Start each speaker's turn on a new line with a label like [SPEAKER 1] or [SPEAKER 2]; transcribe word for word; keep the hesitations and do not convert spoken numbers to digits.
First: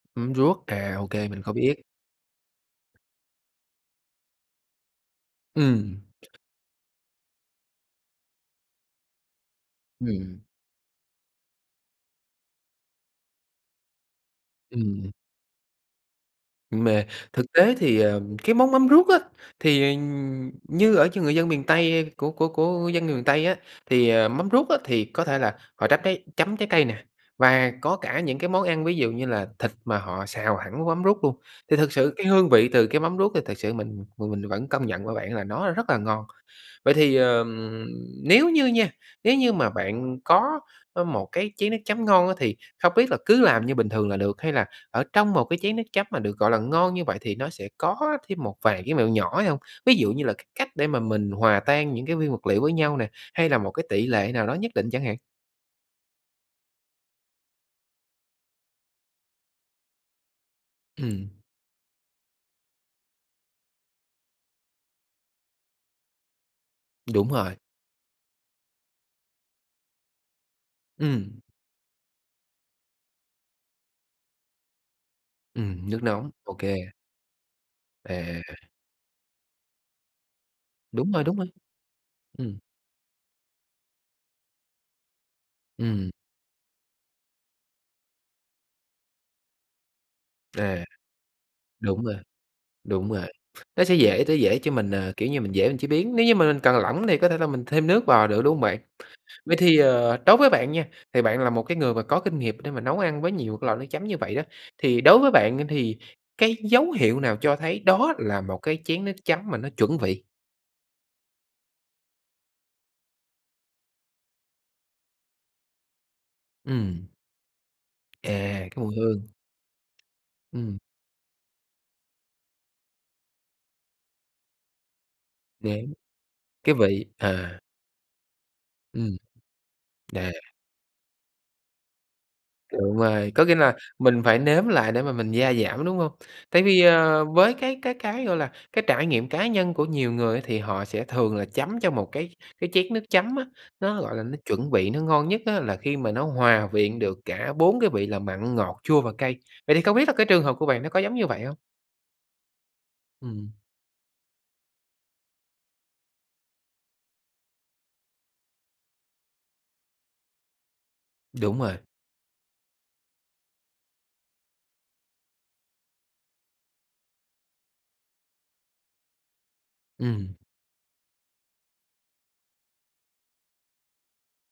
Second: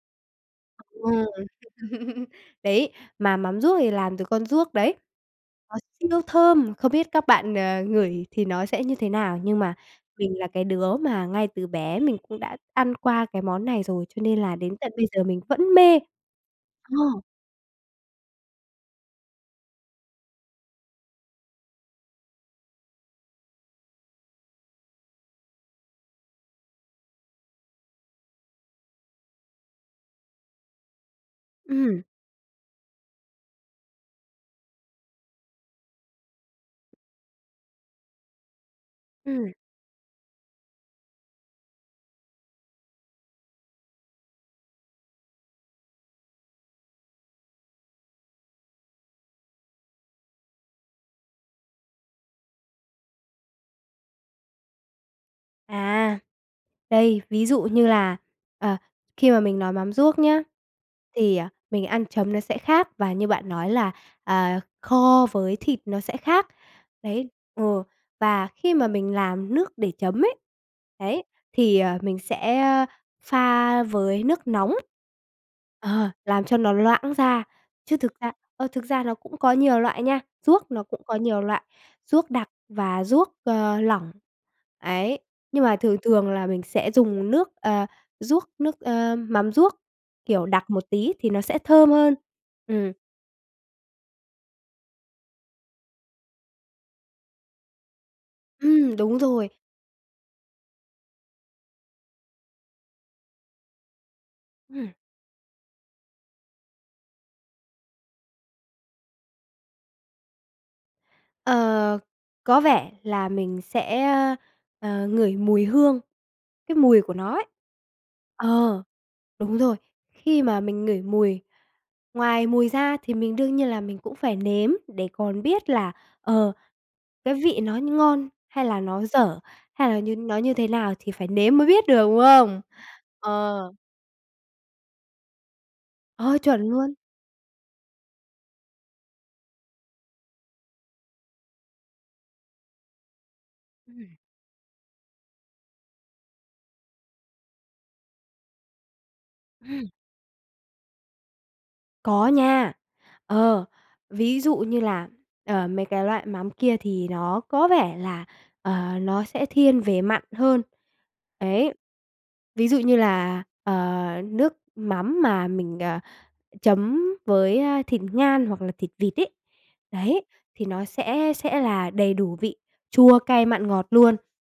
[SPEAKER 1] Mắm ruốc. À, ô
[SPEAKER 2] Ừm.
[SPEAKER 1] kê, mình có biết.
[SPEAKER 2] Đấy, mà mắm ruốc thì làm từ con ruốc đấy. Nó
[SPEAKER 1] Ừm.
[SPEAKER 2] siêu thơm. Không biết các bạn, ờ, ngửi thì nó sẽ như thế nào, nhưng mà mình
[SPEAKER 1] Ừm.
[SPEAKER 2] là cái đứa mà ngay từ bé mình cũng đã ăn qua cái món này rồi cho nên là đến tận bây
[SPEAKER 1] Ừm.
[SPEAKER 2] giờ mình vẫn mê.
[SPEAKER 1] Mê.
[SPEAKER 2] Ồ.
[SPEAKER 1] Thực tế thì, à, cái món mắm ruốc á, thì, ờ, như ở ch người dân miền Tây của của của dân người miền Tây á, thì mắm ruốc á, thì có thể là họ trắt trái chấm trái cây nè, và có cả những cái món ăn, ví dụ như là thịt mà họ xào hẳn mắm ruốc luôn, thì thực
[SPEAKER 2] Ừm.
[SPEAKER 1] sự cái hương vị từ cái mắm ruốc thì thực sự mình mình mình vẫn công nhận với bạn là nó rất là ngon. Vậy thì, ờm, nếu như nha, nếu
[SPEAKER 2] Ừm.
[SPEAKER 1] như mà bạn có, ơ, một cái chén nước chấm ngon á, thì không biết là cứ làm như bình thường là được, hay là ở trong một cái chén nước chấm mà được gọi là ngon như vậy thì nó sẽ có thêm một vài cái mẹo nhỏ hay hông? Ví dụ như là cái cách để mà mình hòa tan những cái nguyên vật liệu với nhau nè, hay là một cái tỉ lệ nào đó nhất định chẳng hạn.
[SPEAKER 2] À. Đây, ví dụ như là, ờ, khi mà mình nói mắm ruốc nhá,
[SPEAKER 1] Ừm.
[SPEAKER 2] thì, ờ, mình ăn chấm nó sẽ khác và như bạn nói là, à, kho với thịt nó sẽ khác.
[SPEAKER 1] Đúng
[SPEAKER 2] Đấy,
[SPEAKER 1] rồi.
[SPEAKER 2] ờ, và khi mà mình làm nước để chấm ấy, đấy,
[SPEAKER 1] Ừm.
[SPEAKER 2] thì, ờ, mình sẽ pha với nước nóng,
[SPEAKER 1] Ừm, nước
[SPEAKER 2] ờ,
[SPEAKER 1] nóng.
[SPEAKER 2] làm
[SPEAKER 1] Ô
[SPEAKER 2] cho nó
[SPEAKER 1] kê.
[SPEAKER 2] loãng ra, chứ thực ra
[SPEAKER 1] À.
[SPEAKER 2] ơ, thực ra nó cũng có nhiều loại nha, ruốc nó cũng
[SPEAKER 1] Đúng
[SPEAKER 2] có
[SPEAKER 1] rồi, đúng
[SPEAKER 2] nhiều
[SPEAKER 1] rồi.
[SPEAKER 2] loại, ruốc đặc
[SPEAKER 1] Ừm.
[SPEAKER 2] và ruốc, ờ, lỏng. Ấy, nhưng mà thường
[SPEAKER 1] Ừm.
[SPEAKER 2] thường là mình sẽ dùng nước ờ, ruốc nước, ơ mắm ruốc, kiểu, đặc một
[SPEAKER 1] À.
[SPEAKER 2] tí thì nó sẽ thơm
[SPEAKER 1] Đúng rồi.
[SPEAKER 2] hơn. Ừm.
[SPEAKER 1] Đúng rồi, nó sẽ dễ sẽ dễ cho mình, à, kiểu như, mình dễ chế biến, nếu như mà mình cần lỏng thì có thể là mình thêm nước vào nữa, đúng hông bạn?
[SPEAKER 2] Ừm, đúng rồi.
[SPEAKER 1] Vậy thì, ờ, đối với bạn nha, thì bạn là một cái người mà có kinh nghiệm để mà nấu ăn với nhiều cái loại nước chấm như vậy đó,
[SPEAKER 2] Ừm.
[SPEAKER 1] thì đối với bạn á, thì cái dấu hiệu nào cho thấy đó là một cái chén nước chấm mà nó chuẩn vị?
[SPEAKER 2] Ờ, có vẻ là mình sẽ, ờ, ngửi mùi hương, cái mùi
[SPEAKER 1] Ừm.
[SPEAKER 2] của nó ấy.
[SPEAKER 1] À, cái
[SPEAKER 2] Ờ,
[SPEAKER 1] mùi hương.
[SPEAKER 2] đúng rồi, khi mà
[SPEAKER 1] Ừm.
[SPEAKER 2] mình ngửi mùi ngoài mùi ra thì mình đương nhiên là mình cũng phải nếm để còn biết là,
[SPEAKER 1] Nếm.
[SPEAKER 2] ờ,
[SPEAKER 1] Cái vị,
[SPEAKER 2] cái
[SPEAKER 1] à.
[SPEAKER 2] vị nó nh ngon hay là nó
[SPEAKER 1] Ừm.
[SPEAKER 2] dở, hay là như
[SPEAKER 1] À.
[SPEAKER 2] nó như thế nào thì phải nếm mới biết được, đúng không?
[SPEAKER 1] Đúng rồi, có nghĩa là
[SPEAKER 2] Ờ.
[SPEAKER 1] mình phải nếm lại để mà mình gia giảm, đúng hông?
[SPEAKER 2] Ờ,
[SPEAKER 1] Tại
[SPEAKER 2] chuẩn
[SPEAKER 1] vì,
[SPEAKER 2] luôn.
[SPEAKER 1] ờ, với cái cái cái, gọi là, cái trải nghiệm cá nhân của nhiều người á, thì họ sẽ thường là chấm cho một cái cái chén nước chấm á, nó gọi
[SPEAKER 2] Ừm.
[SPEAKER 1] là nó chuẩn vị, nó ngon nhất á, là khi mà nó hòa quyện được cả bốn cái vị là mặn, ngọt, chua và cay. Vậy thì
[SPEAKER 2] Ừm.
[SPEAKER 1] không biết là cái trường hợp của bạn nó có giống như vậy hông?
[SPEAKER 2] Có nha.
[SPEAKER 1] Ừm.
[SPEAKER 2] Ờ, ví dụ như là, ờ, mấy cái loại mắm kia thì nó có vẻ là, ờ, nó sẽ thiên về mặn hơn.
[SPEAKER 1] Đúng
[SPEAKER 2] Đấy.
[SPEAKER 1] rồi.
[SPEAKER 2] Ví dụ như là, ờ, nước mắm mà mình, ờ, chấm với, ơ, thịt ngan hoặc là thịt vịt ấy, đấy,
[SPEAKER 1] Ừm.
[SPEAKER 2] thì nó sẽ sẽ là đầy đủ vị chua, cay, mặn, ngọt luôn.